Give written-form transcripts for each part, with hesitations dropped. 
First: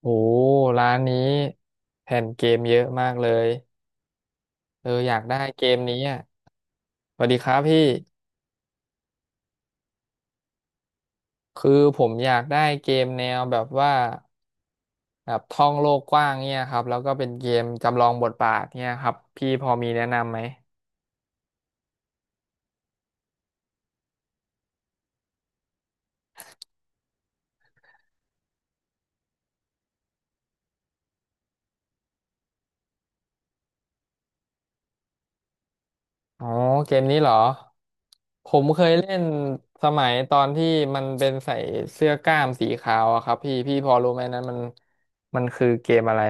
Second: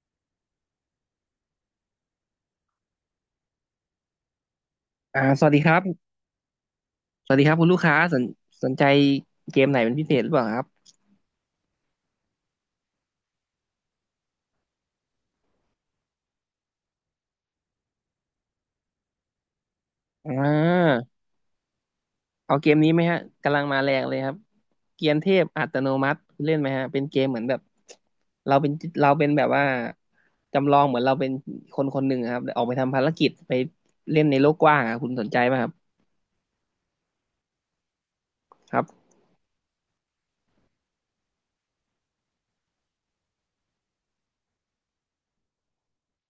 โอ้ร้านนี้แผ่นเกมเยอะมากเลยเอออยากได้สวัสเกดีคมรับ นี้อ่ะสวัสสวัดีสดีคครัรับบคุณพี่ลูกค้าสนใจเกมไหนเป็นพิเศษหรือเปล่าครับคือผมอยากได้เกมแนวแบบว่าแบบท่องโลกกว้างเนี่ยครับแล้วก็เป็นเกมจำลองบทบาทเนี่ยครับพี่พอมีแนะนำอ่ไหมาเอาเกมนี้ไหมฮะกำลังมาแรงเลยครับเกียนเทพอัตโนมัติคุณเล่นไหมฮะเป็นเกมเหมือนแบบเราเป็นเราเป็นแบบว่าจำลองเหมือนเราเป็นคนคนหนึ่งอะครับแต่ออกไปทำภารกิจไปเล่นในโลกกว้างอะคุณสนใจไหมครับอ๋อเกมนี้เหรอผมคเครับ ยเล่นสมัยตอนที่มันเป็นใส่เสื้อกล้ามสีขาวอะครับพี่พอรู้ไหมนั้นมันคือเกมอะไร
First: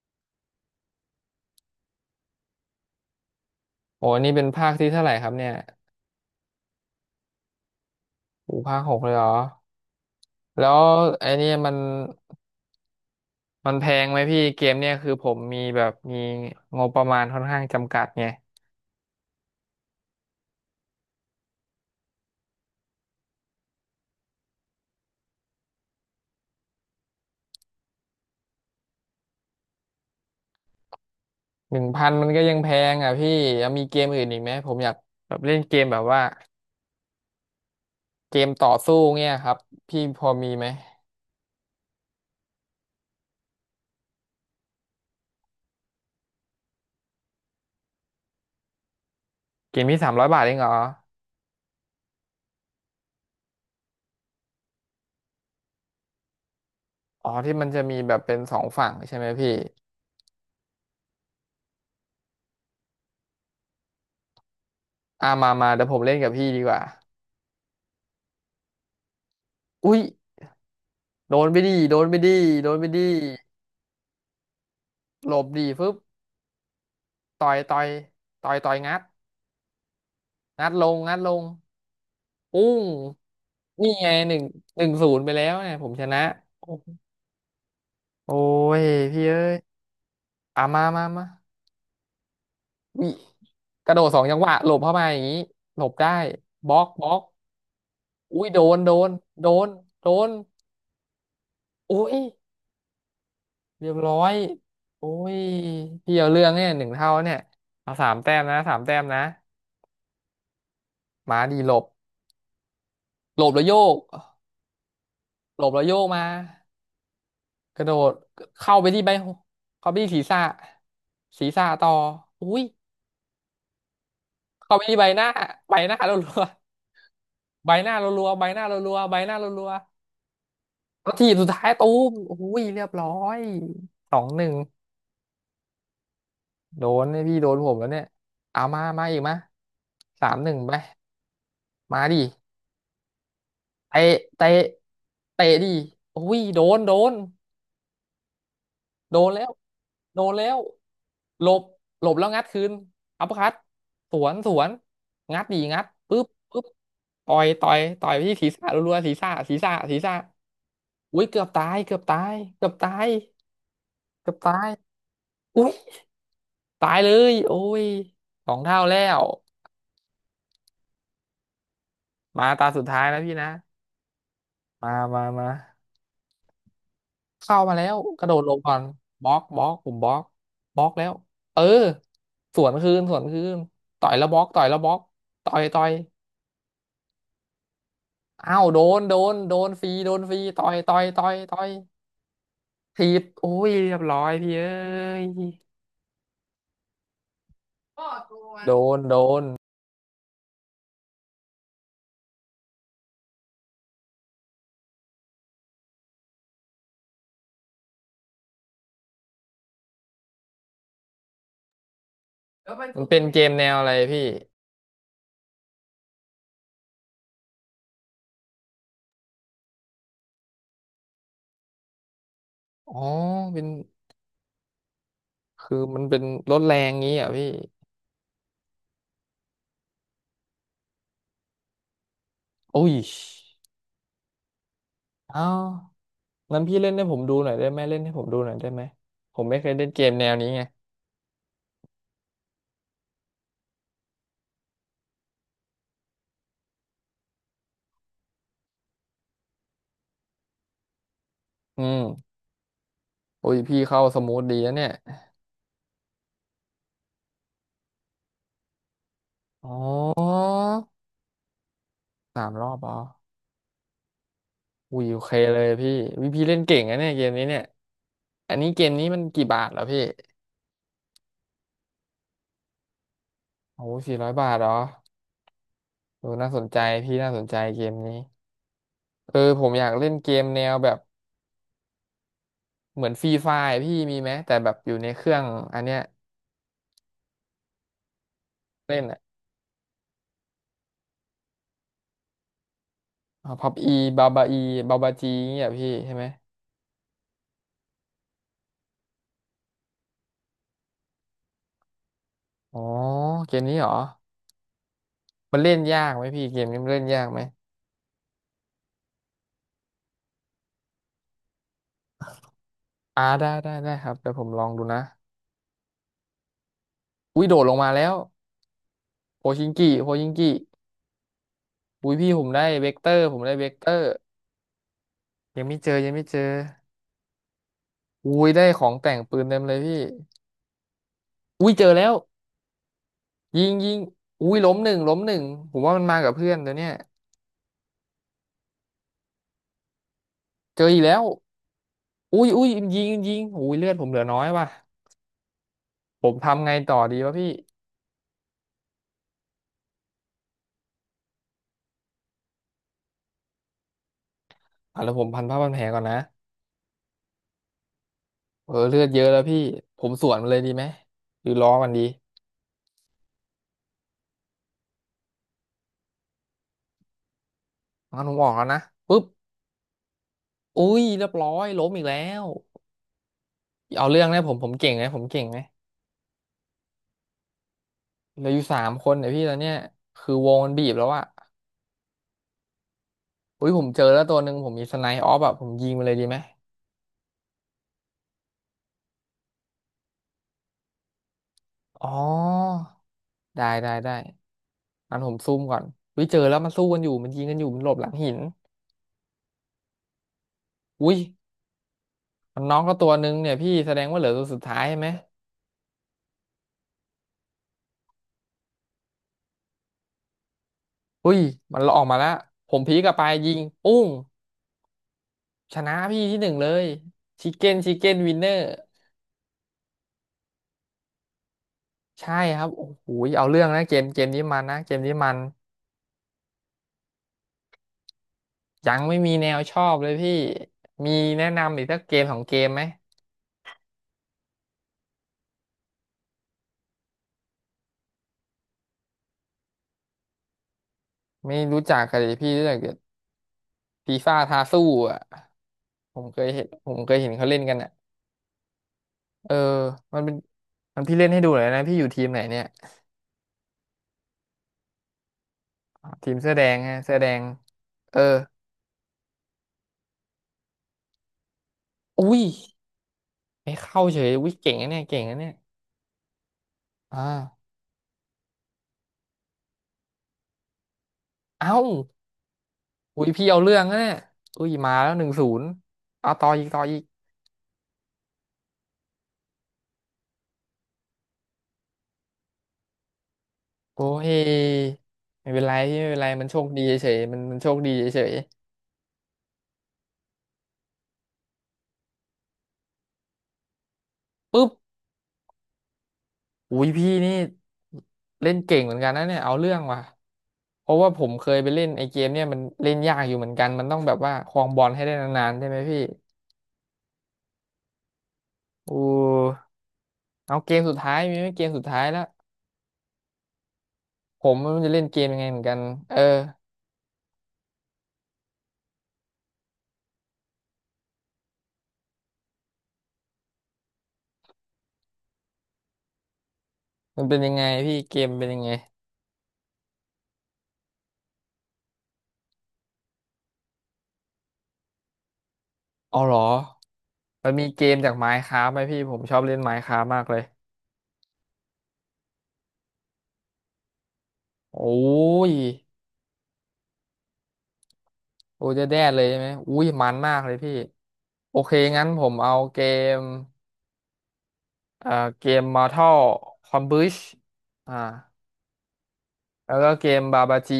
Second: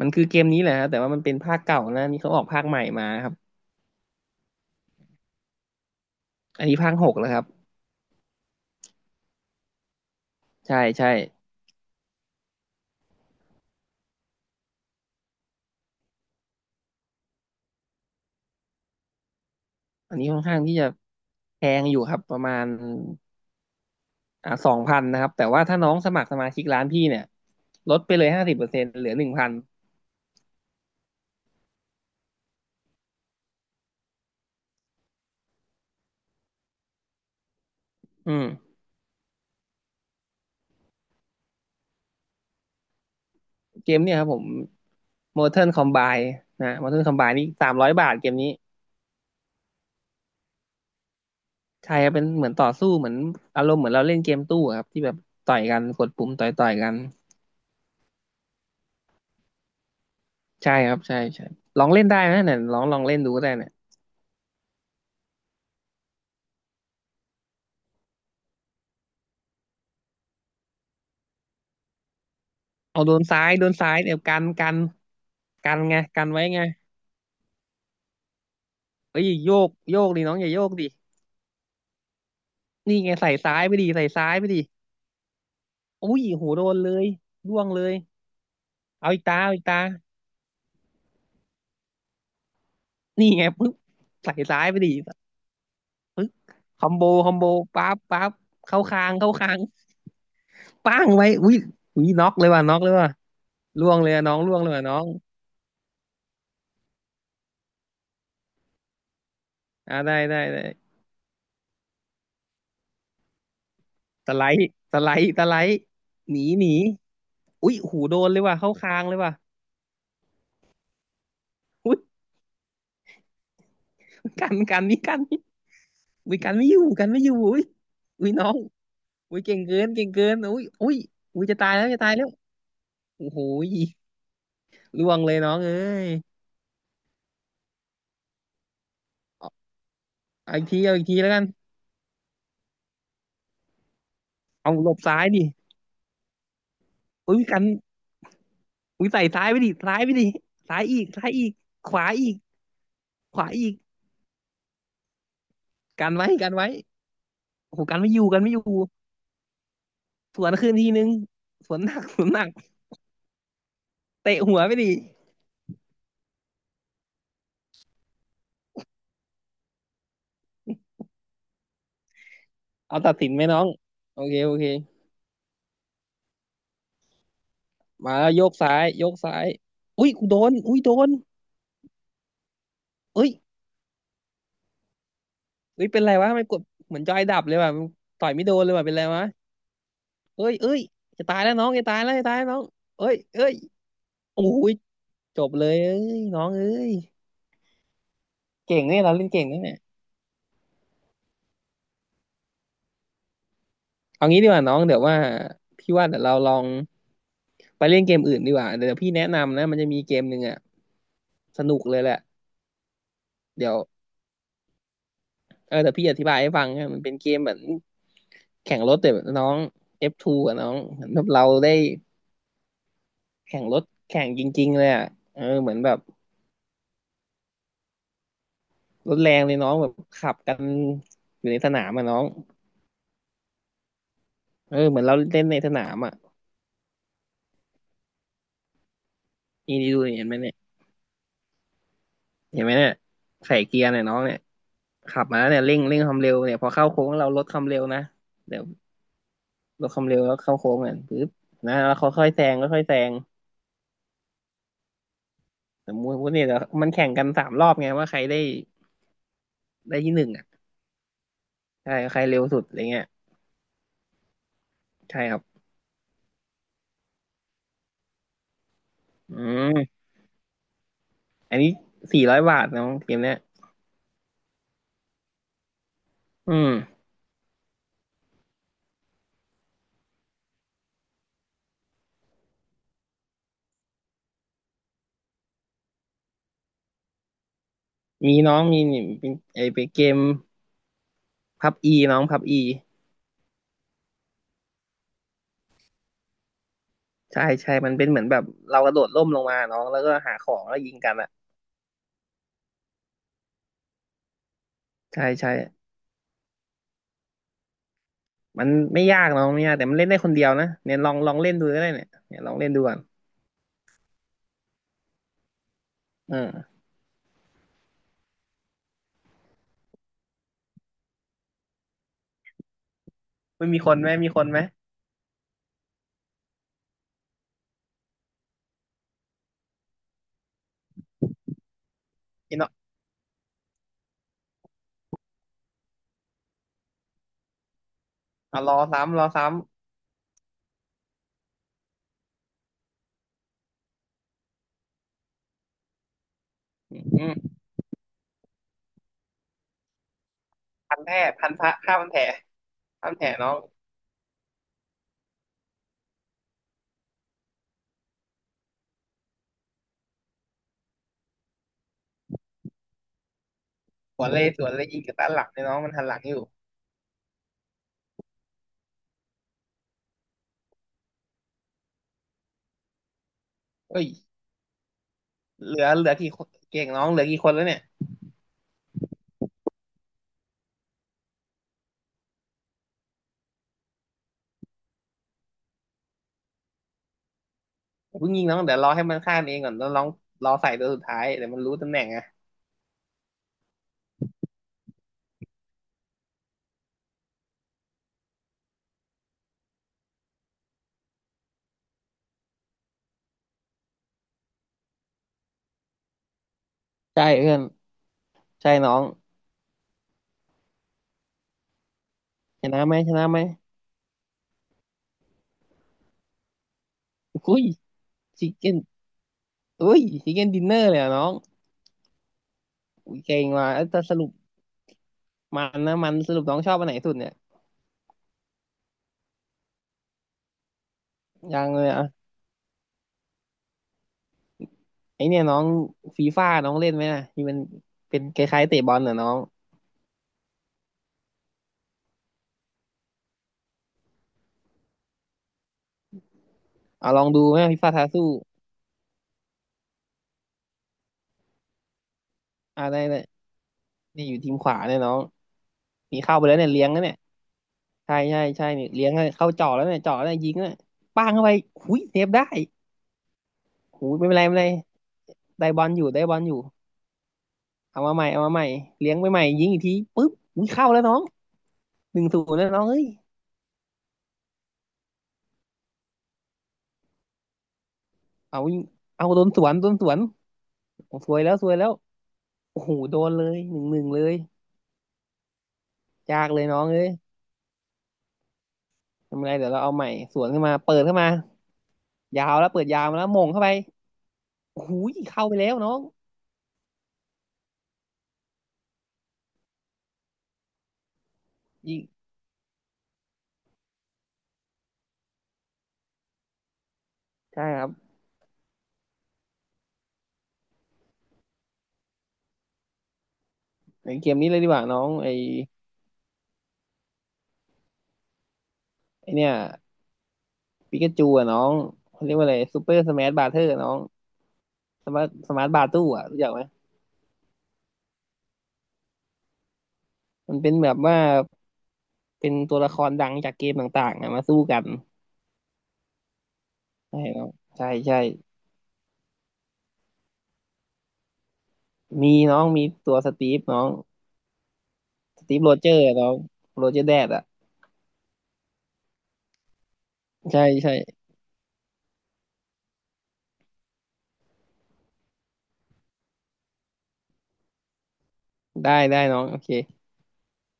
มันคือเกมนี้แหละฮะแต่ว่ามันเป็นภาคเก่านะนี่เขาออกภาคใหม่มาครับโอ้นี่เป็นภาคที่เท่าไหร่ครับเนี่ยอันนี้ภาคหกแล้วครับโอ้ภาค 6เลยเหรอ แล้ใช่วใช่ไอ้เนี่ยมันแพงไหมพี่เกมเนี่ยคือผมมีแบบมีงบประมาณค่อนข้างจำกัดไงอันนี้ค่อนข้างที่จะแพงอยู่ครับประมาณ สองพันนะครับแต่ว่าถ้าน้องสมัครสมาชิกร้านพี่เนี่ยลดไปเลยห้าสิบเปอร์เซ็นต์เหลือหนึ่งพัน1,000มันก็ยังแพงอ่ะพี่ยังมีเกมอื่นอีกไหมผมอยากแบบเล่นเกมแบบว่าเกอืมมต่อสู้เนี่ยครับพี่พอมีไหมเกมเนี่ยครับผม Mortal Kombat นะ Mortal Kombat นี่สามร้อยบาทเกมนี้เกมที่300 บาทเองเหรอใช่ครับเป็นเหมือนต่อสู้เหมือนอารมณ์เหมือนเราเล่นเกมตู้อะครับที่แบบต่อยกันกดปุ่มต่อยกันอ๋อที่มันจะมีแบบเป็นสองฝั่งใช่ไหมพี่ใช่ครับใช่ใช่ลองเล่นได้นะเนี่ยลองเล่นดูก็ได้เนี่ยอ่ามามาเดี๋ยวผมเล่นกับพี่ดีกว่าอุ้ยโดนไปดีโดนไปดีโดนไปดีเอาโดนซ้ายโดนซ้ายเดี๋ยวกันกันหลบดีกันฟึบไงกันไว้ไงต่อยต่อยต่อยต่อยงัดเอ้ยโยกโยกดิน้องอย่าโยงักดลดิงงัดลงปุ้ง นี่ไงใส่ซ้ายไปดินี่ใส่ไงซ้าหยนึ่งไปดิ 1-0ไปแล้วเนี่ยผมชอุ้นะยหูโดโอ้นเลยร่วงเลยยเอาอีพี่กเอ้ตาเอายอีกตาอ่ะมามามาวินี่ไงปึ๊บกระโดดสองใส่จังหวะซ้ายหลไปบดิเข้ามาปอย่างนี้หลบได้ึ๊บบล็อคกอมโบบล็อกคอมโบปั๊บปั๊บอุ้ยโดนเข้าโดคานงเข้าโดคางนโดนป้างไว้อุ้ยอุ้อุ้ยยน็อกเลยว่ะน็อกเลยว่ะเรีร่ยวบงเลร้ยออะน้ยองร่วงเลยว่ะน้องโอ้ยพี่เอาเรื่องเนี่ยหนึ่งเท่าเนี่ยเอาสามแต้มนะสามแต้มนะได้ได้ได้มาดีหลบหลบแล้วโยกสไลด์สไลด์สไลหลบด์แล้วโยกมาหนีหนีอุ้ยกระโดหูดโดนเลยว่ะเข้าเข้าไปคาที่งใบเลยหูว่ะเข้าไปที่ศีรษะศีรษะต่อุ้อยอุ้ย กันเขากันมีนี่ใบกัหนน้านี่ใบหน้ารัอุ้ยวกันไม่อยู่กันไม่อยู่อุ้ยๆใบหน้ารัอุ้วยๆใบน้อหงน้ารัวๆใบหน้าอุ้ยเก่งรัวเกิๆนเก่งเกินอุ้ยอุ้ยแล้วทีบอุ้สุยดจะท้าตายยแล้ตูวจะตามยแล้วโอ้ยเรียบร้อโอ้ยโห2-1ล่วงเลยน้องเอ้ย โดนเนี่ยพี่โดนผมแล้วเนี่ยเอามามาอีกมะสามหนึ่เอางอีกไปทีเอาอีกทีแล้วกันมาดิเตะเตะเอาหลบซ้ายดิเตะดิโอ้ยโดนโดน อุ้ยกันอุ้ยโดใส่นแล้ซ้ายวไปดิซ้ายไปโดดินแล้วซ้ายอีกซ้ายหอีลกบขหวาลบแล้อีวกงัดคืนอัปเปอขร์วาคัตอีกสวนสวนงัดดีงัดกันปึ๊บไว้กันปึ๊บไว้ต่อยต่อโอ้ยโหกันต่อไม่ยอไปยู่ที่กันศีรไม่อยู่ษะรัวๆศีรษะศีรษะศีรษะสวนคืนทีนึงอุ้ยเกือบตาสยวนหเกืนัอบก ตาสวนยหนักเกือบตายเกือบเตะตาหัวยไปดิอุ้ยตายเลยโอ้ย2 เท่าแล้วมาตาสุดเอาท้ายตัดนะสินพี่ไหมนะน้องโอเคโอเคมามามา เข้ามาแล้วมากระแล้โดวดโยลกงก่อซ้านยโยกบล็อซ้ากยบล็อกผมบอุ้ล็ยอกกูโดนอุ้บยล็อกโดแล้นวเออสวนคืนสวนเอ้ยคืนต่อยแล้วบล็อกต่อยแล้วบล็อกต่อยต่เอ้อยยเป็นไรวะไม่กดเหมือนจอยดับเลยว่ะต่อยไม่โดอ้านวเลยโดว่ะเป็นนไรโดวะนโดนฟรีโดนฟรีเอ้ยต่อเอ้ยยต่อยต่จะอยตายแล้วต่อน้อยงจะตายแล้วจะตายแล้วน้องถีเอ้ยบเอ้โอ้ยยเรียบร้อยโอ้พี่เอ้ยยจบเลยเอ้ยน้องเอ้ย โดเก่งนเนี่ยเราโดเล่นนเก่งนะเนี่ยเอางี้ดีกว่าน้องเดี๋ยวว่าพี่ว่าเดี๋ยวเราลองไปเล่นเกมอื่นดีกว่าเดี๋ยวพี่แนะนำนะมันจะมีเกมหนึ่งอ่ะสนุกเลยแหละมันเป็นเกมแนเดี๋ยววอะไรพี่อเดี๋ยวพี่อธิบายให้ฟังนะมันเป็นเกมแบบแข่งรถแต่แบบน้อง F2 อะน้องเหมือนแบบเราได้อ๋อแข่เป็งนรถแข่งจริงๆเลยอ่ะเออเหมืคือนอแบบมันเป็นรถแรงงี้อ่ะพี่รถแรงเลยน้องแบบขับกันอยู่ในสนามอ่ะน้องโอ้ยเออเหมือนเราอ้าเล่นในวสนามอ่ะงั้นพี่เล่นให้ผมดูหน่อยได้ไหมเล่นให้ผมดูหน่อยได้ไหมผมไม่เคยนี่เล่นดูเกมเห็แนนไหวมนี้เนี่ยไงเห็นไหมเนี่ยใส่เกียร์เนี่ยน้องเนี่ย ขับมาเนี่ยเร่งความเร็วเนี่ยพอเข้าโค้งเราลดความเร็วนะเดี๋ยวลดความเร็วแล้วเข้าโค้งอ่ะปึ๊บนะอืแล้วเขาค่อม ยแซงค่อยแซงอุ้ยพี่เข้าสมูทดีนะเนี่ยสมมติเนี่ยเดี๋ยวมันแข่งกันสามรอบไงว่าใครได้อ๋ได้ที่หนึ่งออ่ะใช่ใครเร็วสามสุรดออะบไรอ๋อเงี้ยอุ้ยโอใช่เคครับเลยพี่วิพี่เล่นเก่งนะเนี่ยเกมนี้เนี่ย อันนี้เกมนี้มันอืกี่บาทเหรอพี่มอันนี้สี่ร้อยบาทน้องเกมเนี้ยโอ้400 บาทเหรอดูน่าอืสนมใจพี่น่าสนใจเกมนี้ เออผมอยากเล่นเกมแนวแบบเหมือนฟรีไฟร์พี่มีไหมแต่แบบอยู่ในเครื่องอันเนี้ยมีน้องมีเล่นี่นอะเป็นไอเป็นเกมพับอีน้องพับอีพับอีบาบาอีบาบาจีเนี่ยพี่ใช่ไหมใช่ใช่มันเป็นเหมือนแบบเรากระโดดร่มลงมาน้องแล้วก็หาของแล้วยิงกันอ่ะอ๋อเกมนี้เหรอใช่ใช่ มันเล่นยากไหมพี่เกมนี้มันเล่นยากไหมมันไม่ยากเนาะไม่ยากแต่มันเล่นได้คนเดียวนะเนี่ยลองเล่นดูก็ได้เนี่ยเนี่ยลองเล่นดูก่อนอ่าได้ได้ได้ครับเดี๋ยวผมลองดูนะ เอออุ้ยโดดลงมาแล้วโพชิงกิโพชิงกิอุ้ยพี่ผมได้เวกเตอร์ผมได้เวไม่กมีเตคอนไหร์มมีคนไหมยังไม่เจอยังไม่เจออุ้ยได้ของแต่งปืนเต็มเลยพี่อุ้ยเจอแล้วอิน่ะยิงยิงอุ้ยล้มหนึ่งล้มหนึ่งผมว่ามันมากับเพื่อนตัวเนี้ยอ่ะรอซ้ำรอซ้เจออีกแล้วอุ้ยอุ้ยยิงยิงอุ้ยเลือดผมเหลือน้อยว่ะผมทำไงำต่อดีอืวะมพี่พันแผลพันพระข้าพันแผลข้าพันแผลน้องอ่ะแล้วผมพันผ้าพันแผลก่อนนะเออเลือดเยอะแล้วพี่ผมสวนมันเลยดีไหมหรือล้อมันดีสวนเลยสวนเลยยิงกับด้านหลังเนี่ยน้องมันหันหลังอยู่งั้นผมออกแล้วนะปุ๊บอุ้ยเรียบร้อยล้มอีกแล้วเอ้เอายเรื่องนะผมเก่งไหมผมเก่งไหม เหลือเหลือกี่คนเก่งน้องเหลือกี่คนแล้วเนี่ยเหลืออยู่3 คนเนี่ยพี่ตอนเนี้ยคือวงมันบีบแล้วอะอุ้ยผมเจอแล้วตัวหนึ่งผมมีสไนป์ออฟอะผมยิงมันเลยดีไหมอย่าเพิ่งยิงน้องเดี๋ยวรอให้มันฆ่าเองก่อนแล้วน้องรอใส่ตัวสุดท้ายเดี๋ยวมันรู้ตำแหน่อ๋งออะได้ได้ได้งั้นผมซุ่มก่อนอุ้ยเจอแล้วมันสู้กันอยู่มันยิงกันอยู่มันหลบหลังหินอุ้ยมันน้องก็ตัวหนึ่งเนี่ยพี่แสดงว่าเหลือตัวสุดท้ายใช่ไหมใช่เพื่อนใช่น้องอุ้ยมันออกมาแล้วชผนะมไหพีมกชลับไปนะไหมยิงปุ้งชนะพี่ที่ 1เลยชิคอุ้ยเก้นชิคเก้นวินเนชิอคร์เก้นอุ้ยชิคเก้นดินเนอร์เลยอะน้องใช่ครับโอ้โหอุ้ยเก่เอางเรื่องว่ะนะเอ้ยเกแต่มสเกรุมป นี้มันนะเกมนี้มัน มันนะมันสรุปน้องชอบอันไหนสุดเนี่ยยังไม่มีแนวชอบเลยพี่ มีแนะยังนำเลอีกยสักอ่ะเกมของเกมไหมไอเนี่ยน้องฟีฟ่าน้องเล่นไหมน่ะที่มันเป็นคล้ายๆเตะบอลน่ะน้องไม่รู้จักกันเลยพี่รู้จักแต่ฟีฟ่าทาสู้อ่ะผมเคยเห็นผมเคเอายลอเห็งนดูเขาไหเล่มนกัฟีนอ่ะฟ่าท้าสู้เออมันเป็นมันพี่เล่นให้ดูหน่อยนะพี่อยู่ทีมไหนเนี่ยอะไรเนี่ยนี่อยู่ทีมขวาเนี่ยน้องมีทีเข้ามไปเสื้อแล้วแดเนี่ยงเลี้ยงฮะแล้วเนี่เสื้ยอแดงใช่เออใช่ใช่เนี่ยเลี้ยงแล้วเข้าจ่อแล้วเนี่ยจ่อแล้วเนี่ยยิงแล้วเนะป้างเข้าไปหุยเซฟอุ้ได้ยไม่เข้าหูยเฉไม่ยเป็นไรอุ้ยไม่เป็นไรเก่งนะเนี่ยได้บอลอยู่ได้บอลอยู่อ่าเอามาใหม่เอามาใหม่เลี้ยงไปใหม่ยิงอีกทีปุ๊บหุยเข้าแล้วน้องเอ้าหนึ่งศูนย์แล้วน้องเฮ้ยอุ้ยพี่เอาเรื่องนะเนี่ยอุ้ยมาแล้วหนึ่งศูนย์เอาต่ออีกต่ออีกเอายิงเอาโดนสวนโดนสวนโอ้ซวยแล้วซวยแล้วโอ้โหโดนเลยหนึ่งหนึ่โอ้งเลยย ไม่เป็นไรพี่ไม่เป็นไรยามันกโชเลคยน้ดีองเอ้เฉยยๆมันโชคดีเฉยทำไงเดี๋ยวเราเอาใหม่สวนขึ้นมาเปิดเข้ามายาวแล้วเปิดยาวมาแล้วมงเข้าไปๆปุ๊บ โอ้โหเข้าไปแล้วน้องอุ้ยพี่นี่เล่นเก่งเหมือนกันนะเนี่ยเอาเรื่องว่ะเพราะว่าผมเคยไปเล่นยิงไอ้เกมเนี่ยมันเล่นยากอยู่เหมือนกันมันต้องแบบว่าครองบอลให้ได้นานๆใช่ไหมพี่ใช่ครับอู้เอาเกมสุดท้ายมีไหมเกมสุดท้ายแล้วไอเกมผนี้มเลยดีกไมันว่าจะน้อเล่นงเกมไอยังไงเหมือนกันเออไอเนี่ยปิกาจูอะน้องเขาเรียกว่าอะไรซูเปอร์สมาร์ทบาร์เทอร์น้องสมาร์ทสมาร์ทบาร์ตู้อะรู้จักไหม มันเป็นยังไงพี่เกมเป็นยังไงมันเป็นแบบว่าเป็นตัวละครดังจากเกมต่างๆอะมาสู้กันอ๋อเหรอใช่น้อมังนมีเกใช่มจาก ใช่ Minecraft ไหมพี่ผมชอบเล่น Minecraft มากเลยมีน้องมีตัวสตีฟน้องโอ้สยตีฟโรเจอร์น้องโรเจอร์แดดอะโอ้ยจะแด้เลยใช่ไหมอุ้ยมันมากเลยใช่พี่ใช่โอเคงั้นผมเอาเกม เอ่อเกม Mortal Kombat อ่าได้ได้น้องโอเคแล้วก็เกมบาบาจี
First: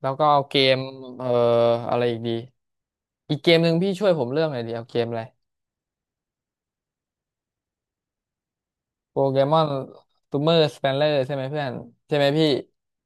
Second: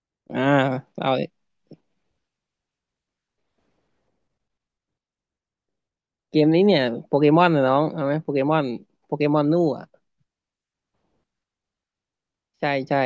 แล้วก็อ่าเอาเกมเอา เอ่ออะไรอีกดี อีกเกมหนึ่งพี่ช่วยผมเลือกหน่อยดีเอาเกมอะไรเกมนี้เนี่ยโปเกมอนนะน้องเอาไหมโปเกมอนโปโปเกเกมอนมอนู่นอ่ะซูเมอร์สเปนเลอร์ใช่ไหมเพื่อน ใช่ไหมพี่ใช่ใช่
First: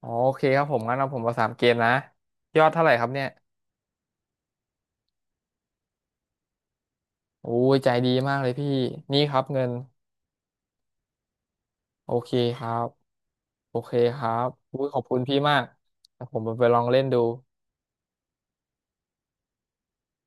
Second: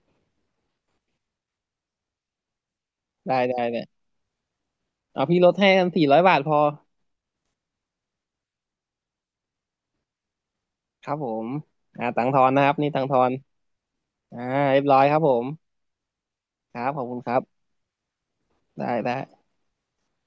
อ๋อโอเคครับผมงั้นเอาผมมา3 เกมนะ ยอดเท่าไหร่ครับเนี่ย ได้ได้เนี่ยเอาพี่ลดให้กันสี่ร้อยบาทพอโอ้ยใจดีมากเลยพี่ นี่ครับเงิน ครับผมโอตังเคค์ทอนคนะครัรับบ นี่ตังค์ทอนโอเคครัอ่าบเรีอุ้ยยบขร้ออยบคคุรับณผพี่มมากเดี๋ยวผมไปคลอรังบขเล่อนบคุดูณครับได้ได้